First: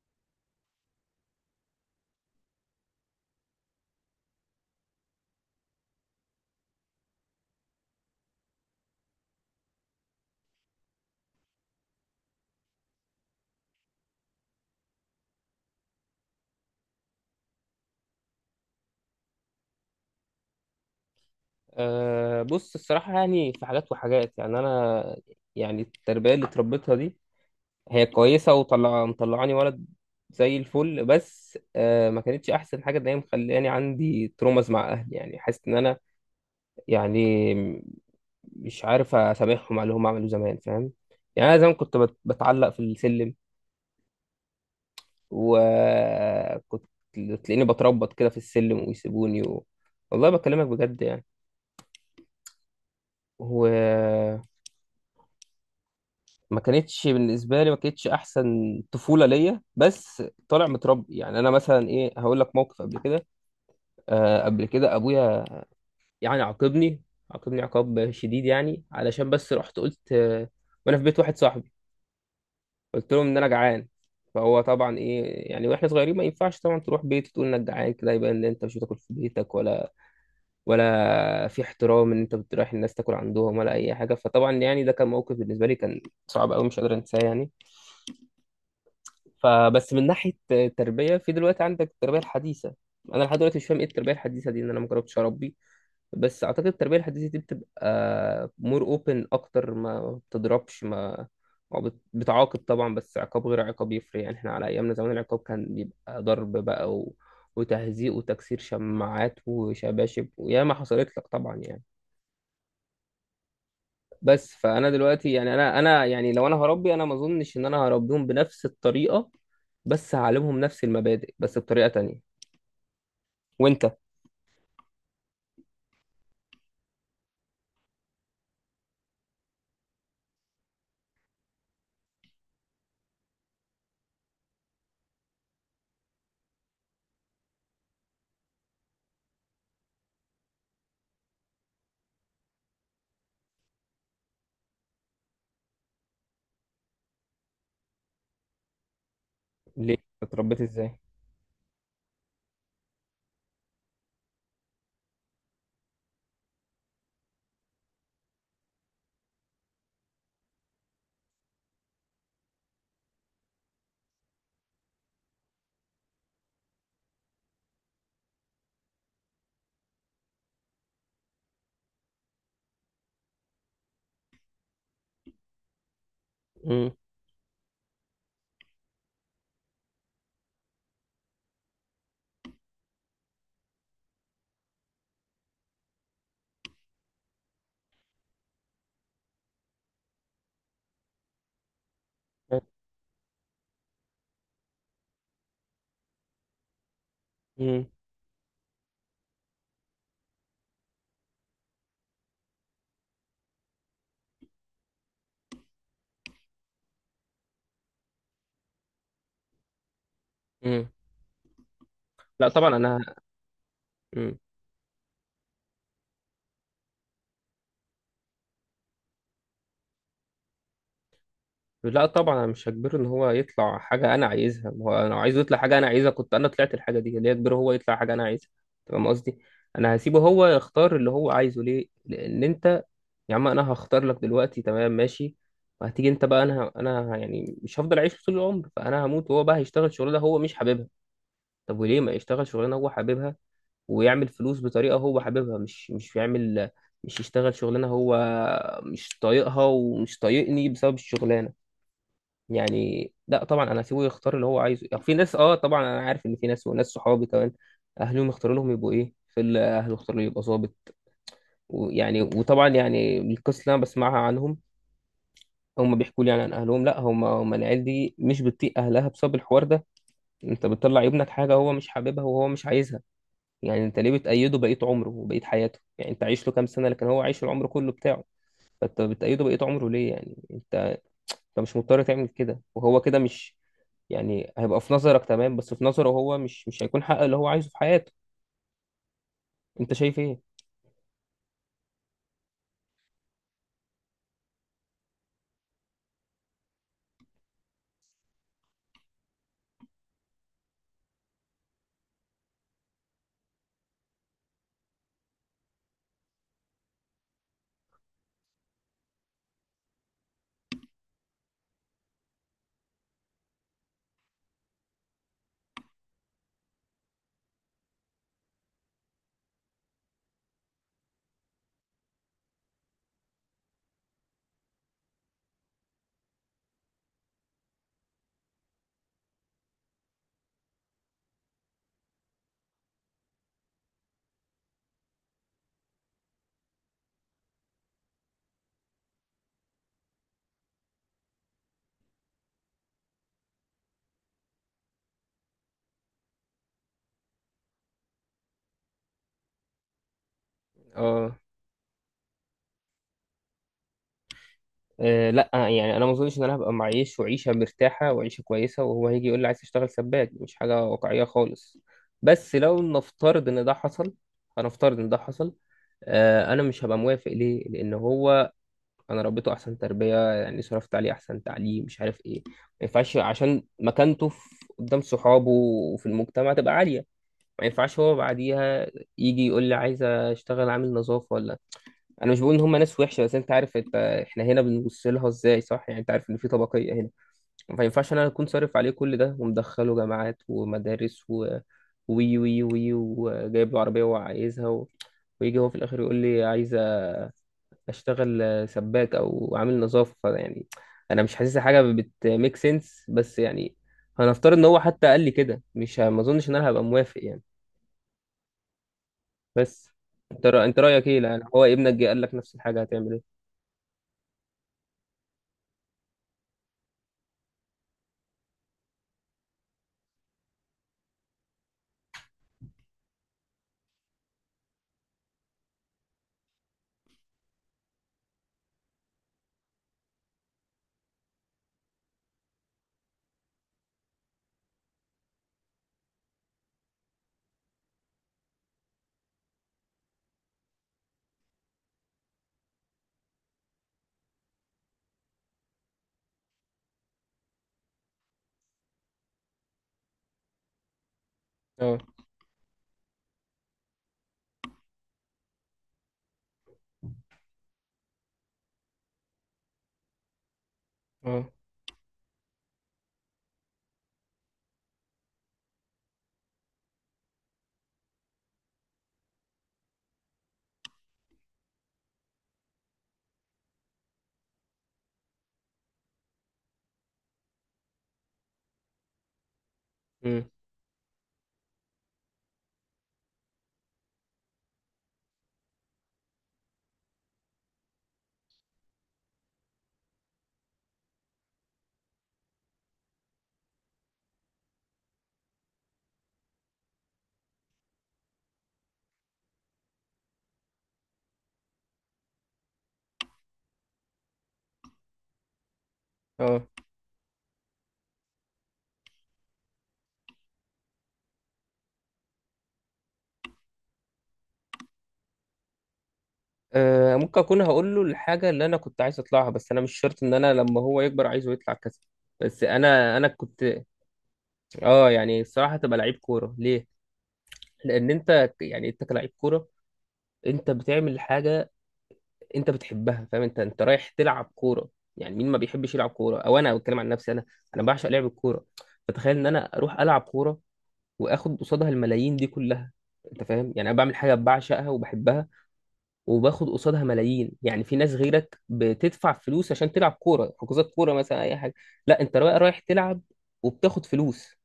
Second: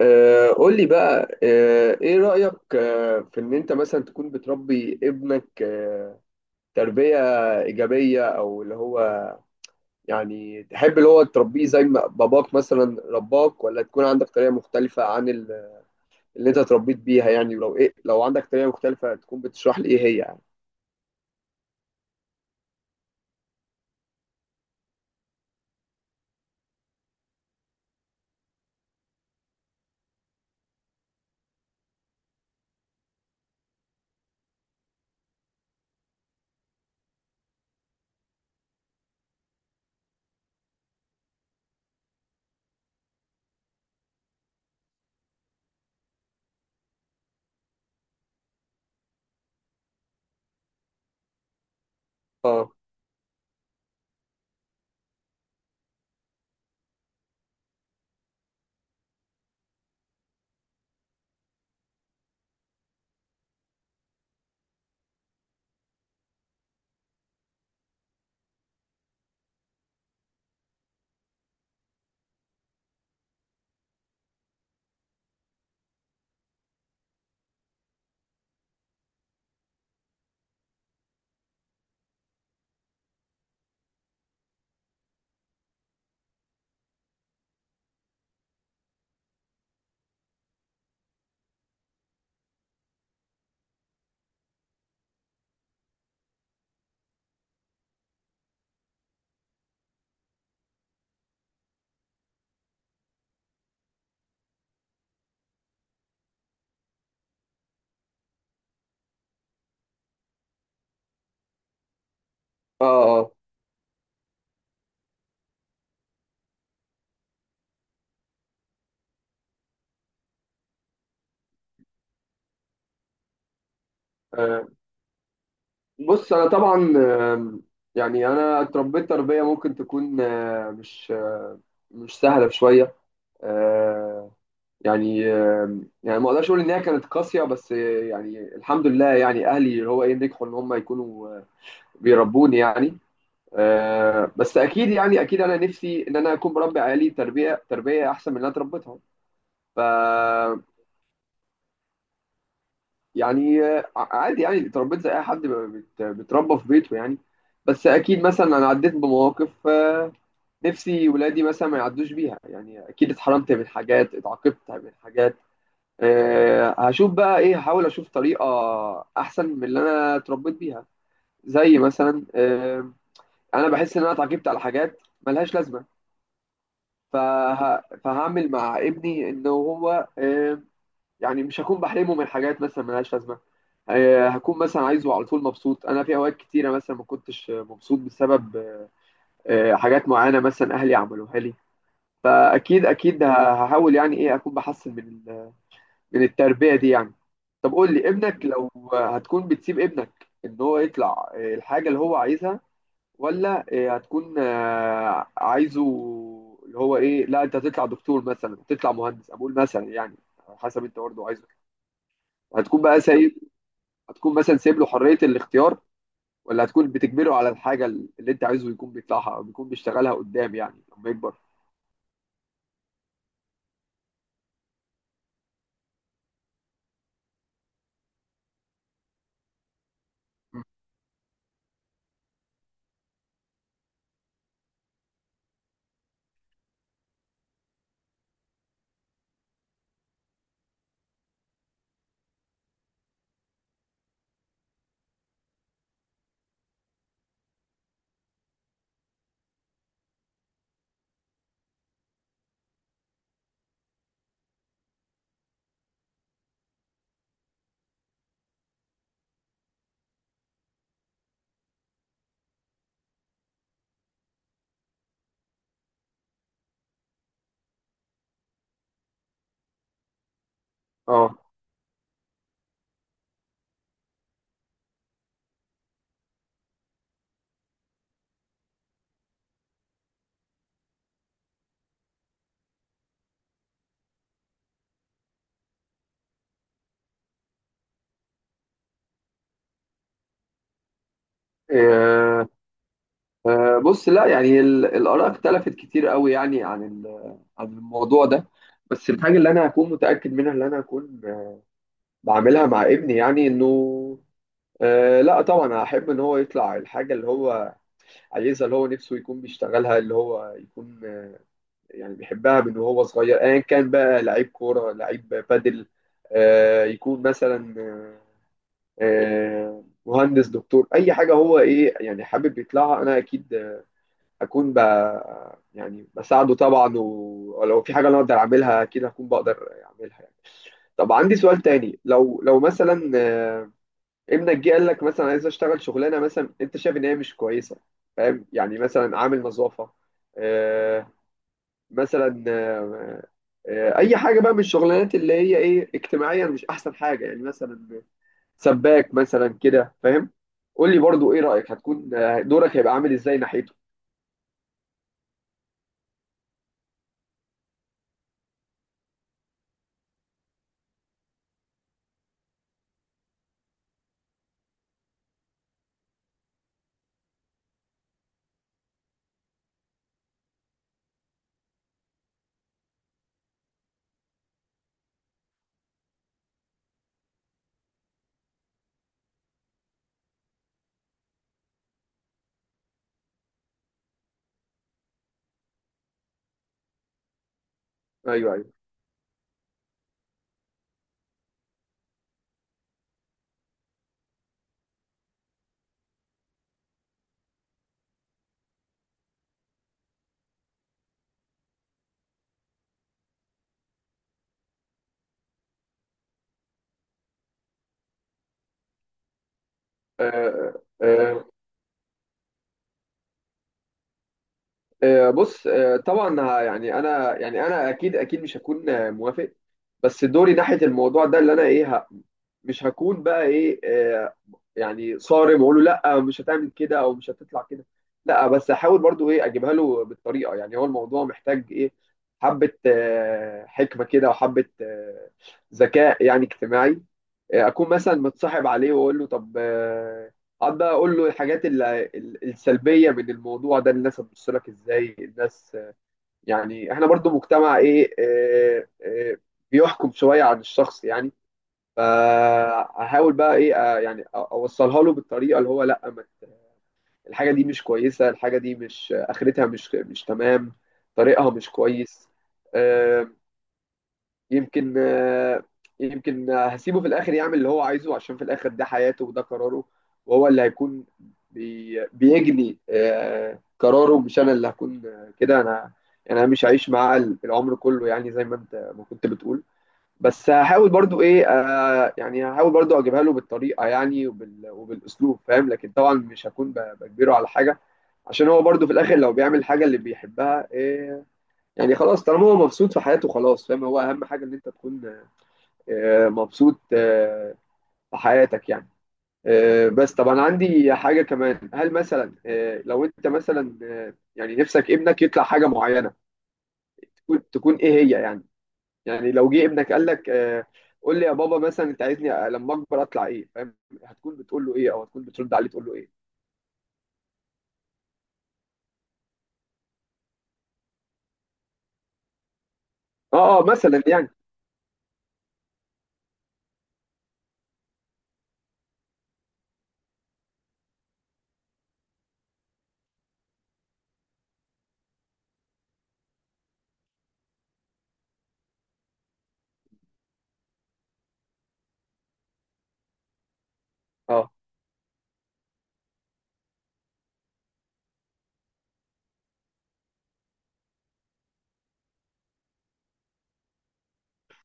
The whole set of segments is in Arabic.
قول لي بقى ايه رأيك في ان انت مثلا تكون بتربي ابنك تربية إيجابية او اللي هو يعني تحب اللي هو تربيه زي ما باباك مثلا رباك، ولا تكون عندك طريقة مختلفة عن اللي انت اتربيت بيها يعني؟ ولو ايه، لو عندك طريقة مختلفة تكون بتشرح لي ايه هي يعني. بص الصراحة، يعني في حاجات وحاجات. يعني أنا يعني التربية اللي اتربيتها دي هي كويسة وطلع مطلعاني ولد زي الفل، بس ما كانتش أحسن حاجة إن هي مخلاني عندي ترومز مع أهلي. يعني حاسس إن أنا يعني مش عارف أسامحهم على اللي هم عملوه زمان، فاهم؟ يعني أنا زمان كنت بتعلق في السلم، وكنت تلاقيني بتربط كده في السلم ويسيبوني والله بكلمك بجد يعني. اه، ما كانتش احسن طفوله ليا، بس طالع متربي. يعني انا مثلا ايه، هقول لك موقف قبل كده. آه قبل كده ابويا يعني عاقبني، عاقبني عقاب شديد يعني علشان بس رحت قلت آه، وانا في بيت واحد صاحبي قلت لهم ان انا جعان. فهو طبعا ايه يعني، واحنا صغيرين ما ينفعش طبعا تروح بيت تقول انك جعان كده، يبقى ان انت مش بتاكل في بيتك، ولا ولا في احترام ان انت بتروح الناس تاكل عندهم ولا اي حاجه. فطبعا يعني ده كان موقف بالنسبه لي كان صعب قوي، مش قادر انساه يعني. فبس من ناحيه التربيه، في دلوقتي عندك التربيه الحديثه، انا لحد دلوقتي مش فاهم ايه التربيه الحديثه دي، ان انا ما جربتش اربي، بس اعتقد التربيه الحديثه دي بتبقى مور اوبن اكتر، ما بتضربش، ما بتعاقب طبعا، بس عقاب غير عقاب يفرق. يعني احنا على ايامنا زمان العقاب كان بيبقى ضرب بقى وتهزيق وتكسير شماعات وشباشب، وياما حصلت لك طبعا يعني. اه، اه. بس فانا دلوقتي يعني انا يعني لو انا هربي، انا ما اظنش ان انا هربيهم بنفس الطريقه، بس هعلمهم نفس المبادئ بس بطريقة تانية. وانت آه، بص انا طبعا. آم، يعني انا اتربيت تربية ممكن تكون مش سهلة شوية. يعني يعني ما اقدرش اقول ان هي كانت قاسيه، بس يعني الحمد لله، يعني اهلي اللي هو ايه نجحوا ان هم يكونوا بيربوني يعني. بس اكيد يعني اكيد انا نفسي ان انا اكون بربي عيالي تربيه احسن من اللي انا اتربيتها. ف ليه اتربيت ازاي؟ يعني عادي، يعني اتربيت زي اي حد بيتربى في بيته يعني. بس اكيد مثلا انا عديت بمواقف نفسي ولادي مثلا ما يعدوش بيها يعني. اكيد اتحرمت من حاجات، اتعاقبت من حاجات. هشوف بقى ايه، هحاول اشوف طريقه احسن من اللي انا اتربيت بيها. زي مثلا انا بحس ان انا اتعاقبت على حاجات ملهاش لازمه. مم. فهعمل مع ابني ان هو يعني مش هكون بحرمه من حاجات مثلا ملهاش لازمه. هكون مثلا عايزه على طول مبسوط. انا في اوقات كتيره مثلا ما كنتش مبسوط بسبب حاجات معينه مثلا اهلي عملوها لي. فاكيد اكيد هحاول يعني ايه اكون بحسن من التربية دي يعني. طب مم. قول لي، ابنك لو هتكون بتسيب ابنك ان هو يطلع الحاجة اللي هو عايزها، ولا هتكون عايزه اللي هو ايه، لا انت هتطلع دكتور مثلا، هتطلع مهندس، اقول مثلا يعني على حسب مم. انت برضه عايزه؟ لا طبعا هتكون بقى انا. سايب هتكون مم. مثلا سايب له حرية الاختيار، ولا هتكون بتجبره على الحاجة اللي انت عايزه يكون بيطلعها او بيكون بيشتغلها قدام يعني لما يكبر؟ لا طبعا انا مش هجبره ان هو يطلع حاجة انا عايزها. ما هو انا لو عايزه يطلع حاجة انا عايزها، كنت انا طلعت الحاجة دي. ليه اجبره هو يطلع حاجة انا عايزها؟ أنت فاهم قصدي؟ انا هسيبه هو يختار اللي هو عايزه ليه، لان انت يا عم انا هختار لك دلوقتي تمام ماشي، وهتيجي انت بقى، انا انا يعني مش هفضل اعيش طول العمر، فانا هموت وهو بقى هيشتغل شغلانه هو مش حاببها. طب وليه ما يشتغل شغلانه هو حاببها ويعمل فلوس بطريقه هو حاببها، مش يشتغل شغلانه هو مش طايقها ومش طايقني بسبب الشغلانه؟ يعني لا طبعا انا هسيبه يختار اللي هو عايزه. يعني في ناس، اه طبعا انا عارف ان في ناس وناس صحابي كمان اهلهم يختاروا لهم يبقوا ايه، في اللي اهله اختاروا يبقى ظابط، ويعني وطبعا يعني القصه اللي انا بسمعها عنهم هم بيحكوا لي يعني عن اهلهم، لا هم العيال دي مش بتطيق اهلها بسبب الحوار ده. انت بتطلع ابنك اه. حاجه هو مش حاببها وهو مش عايزها. يعني انت ليه بتأيده بقية عمره وبقية حياته؟ يعني انت عايش له كام سنة، لكن هو عايش العمر كله بتاعه. فانت بتأيده بقية عمره ليه؟ يعني انت، انت مش مضطر تعمل كده وهو كده مش، يعني هيبقى في نظرك تمام، بس في نظره هو مش هيكون حقق اللي هو عايزه في حياته. انت شايف ايه؟ آه، بص لا، يعني الآراء اختلفت كتير قوي يعني عن عن الموضوع ده. بس الحاجة اللي أنا هكون متأكد منها، اللي أنا هكون بعملها مع ابني يعني، إنه لا طبعا أحب إن هو يطلع الحاجة اللي هو عايزها، اللي هو نفسه يكون بيشتغلها، اللي هو يكون يعني بيحبها من وهو صغير، أيا كان بقى لعيب كورة، لعيب بادل، يكون مثلا مهندس، دكتور، أي حاجة هو إيه يعني حابب يطلعها. أنا أكيد اكون ب... يعني بساعده طبعا، ولو في حاجه انا اقدر اعملها اكيد هكون بقدر اعملها يعني. طب عندي سؤال تاني، لو مثلا ابنك جه قال لك مثلا عايز اشتغل شغلانه مثلا انت شايف ان هي مش كويسه، فاهم؟ يعني مثلا عامل نظافه، آه، مثلا اي حاجه بقى من الشغلانات اللي هي ايه اجتماعيا مش احسن حاجه يعني، مثلا سباك مثلا كده، فاهم؟ قول لي برضو اه. ايه رايك، هتكون دورك هيبقى عامل ازاي ناحيته؟ آه لا يعني انا ما اظنش ان انا هبقى معيش وعيشه مرتاحه وعيشه كويسه وهو هيجي يقول لي عايز اشتغل سباك. مش حاجه واقعيه خالص، بس لو نفترض ان ده حصل، هنفترض ان ده حصل. آه انا مش هبقى موافق ليه؟ لان هو انا ربيته احسن تربيه، يعني صرفت عليه احسن تعليم مش عارف ايه، ما ينفعش عشان مكانته في، قدام صحابه وفي المجتمع تبقى عاليه. ما ينفعش هو بعديها يجي يقول لي عايز اشتغل عامل نظافه ولا، انا مش بقول ان هم ناس وحشه، بس انت عارف، انت احنا هنا بنبص لها ازاي صح؟ يعني انت عارف ان في طبقيه هنا. ما ينفعش انا اكون ايوه، ايوه. صارف عليه كل ده ومدخله جامعات ومدارس و وي وي وي وجايب له عربيه وعايزها ويجي هو في الاخر يقول لي عايز اشتغل سباك او عامل نظافه. فيعني انا مش حاسسها حاجه بتميك سنس. بس يعني هنفترض ان هو حتى قال لي كده، مش ه- ما اظنش ان انا هبقى موافق يعني. بس انت آه، رايك ايه؟ لان آه، هو ابنك جه قال لك نفس الحاجه هتعمل ايه؟ بص طبعا يعني انا يعني انا اكيد اكيد مش هكون موافق. بس دوري ناحيه الموضوع ده اللي انا ايه مش هكون بقى ايه يعني صارم واقول له لا مش هتعمل كده او مش هتطلع كده. لا، بس احاول برضو ايه اجيبها له بالطريقه. يعني هو الموضوع محتاج ايه، حبه حكمه كده، وحبه ذكاء يعني اجتماعي. اكون مثلا متصاحب عليه واقول له طب اقعد بقى اقول له الحاجات السلبيه من الموضوع ده. الناس هتبص لك ازاي، الناس يعني احنا برضو مجتمع ايه بيحكم شويه عن الشخص يعني. اه فهحاول بقى ايه يعني اوصلها له بالطريقه اللي هو لا ما ت- الحاجه دي مش كويسه، الحاجه دي مش اخرتها مش تمام. اه. طريقها مش كويس. آه، يمكن يمكن هسيبه في الاخر يعمل اللي هو عايزه، عشان في الاخر ده حياته وده قراره. وهو اللي هيكون بيجني قراره، مش انا اللي هكون كده. انا يعني انا مش هعيش معاه العمر كله يعني، زي ما انت ما كنت بتقول. مم. بس هحاول برضو ايه يعني هحاول برضو اجيبها له بالطريقه يعني وبالاسلوب، فاهم؟ لكن طبعا مش هكون بجبره على حاجه. عشان هو برضو في الاخر لو بيعمل حاجه اللي بيحبها إيه، يعني خلاص طالما هو مبسوط في حياته خلاص، فاهم؟ هو اهم حاجه ان انت تكون مبسوط في حياتك يعني. بس طب انا عندي حاجه كمان. هل مثلا لو انت مثلا يعني نفسك ابنك يطلع حاجه معينه، اه. تكون ايه هي يعني؟ يعني لو جه ابنك قال لك قول لي يا بابا، مثلا انت عايزني لما اكبر اطلع ايه، فاهم؟ هتكون بتقول له ايه، او هتكون بترد عليه تقول له ايه؟ ممكن اكون هقول له الحاجه اللي انا كنت عايز اطلعها، بس انا مش شرط ان انا لما هو يكبر عايزه يطلع كذا. بس انا اه، كنت اه، مثلا يعني. اه يعني الصراحه تبقى لعيب كوره. ليه؟ لان يعني انت كلاعب كوره، انت بتعمل حاجه انت بتحبها، فاهم؟ انت رايح تلعب كوره. يعني مين ما بيحبش يلعب كوره؟ او انا بتكلم عن نفسي انا بعشق لعب الكوره. فتخيل ان انا اروح العب كوره واخد قصادها الملايين دي كلها. انت فاهم؟ يعني انا بعمل حاجه اه، بعشقها وبحبها وباخد قصادها ملايين. يعني في ناس غيرك بتدفع فلوس عشان تلعب كوره، حجوزات كوره مثلا، اي حاجه. لا انت بقى رايح تلعب وبتاخد فلوس.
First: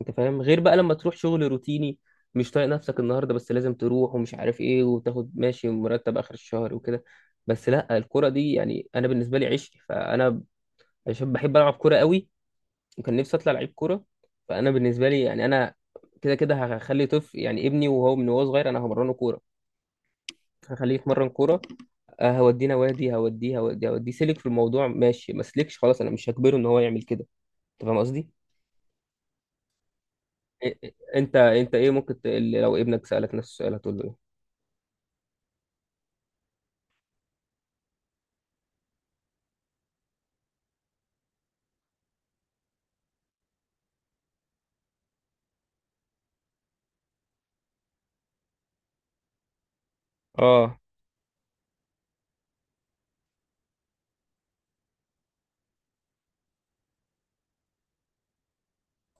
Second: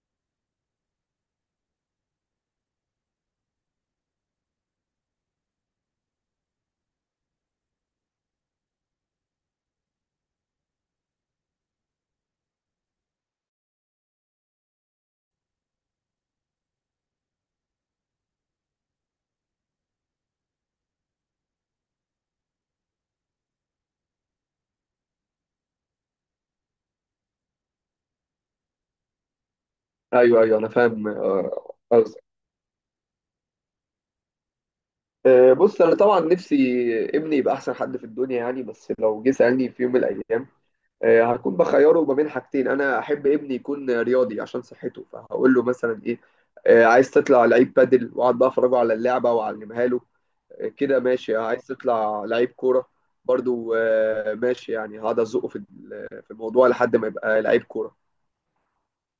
انت فاهم؟ غير بقى لما تروح شغل روتيني مش طايق نفسك النهارده، بس لازم تروح ومش عارف ايه، وتاخد ماشي مرتب اخر الشهر وكده. بس لا الكرة دي يعني انا بالنسبه لي عشق، فانا عشان بحب العب كرة قوي وكان نفسي اطلع لعيب كرة. فانا بالنسبه لي، يعني انا كده كده هخلي طفل، يعني ابني وهو من وهو صغير، انا همرنه كوره، هخليه يتمرن كوره. هوديه نوادي، هوديه سلك في الموضوع ماشي، ما سلكش خلاص انا مش هجبره ان هو يعمل كده. انت فاهم قصدي؟ ايوه، ايوه، إيه- انا إيه- فاهم انت ايه ممكن قصدك. لو ابنك سالك نفس السؤال هتقول له ايه؟ بص انا طبعا نفسي ابني يبقى احسن حد في الدنيا يعني. بس لو جه سالني في يوم من الايام هكون بخيره ما بين حاجتين. انا احب ابني يكون رياضي عشان صحته، فهقول له مثلا ايه؟ عايز تطلع لعيب بادل؟ واقعد بقى افرجه على اللعبه واعلمها له. اه كده ماشي. عايز تطلع لعيب كوره؟ برضو ماشي، يعني هقعد ازقه في الموضوع لحد ما يبقى لعيب كوره.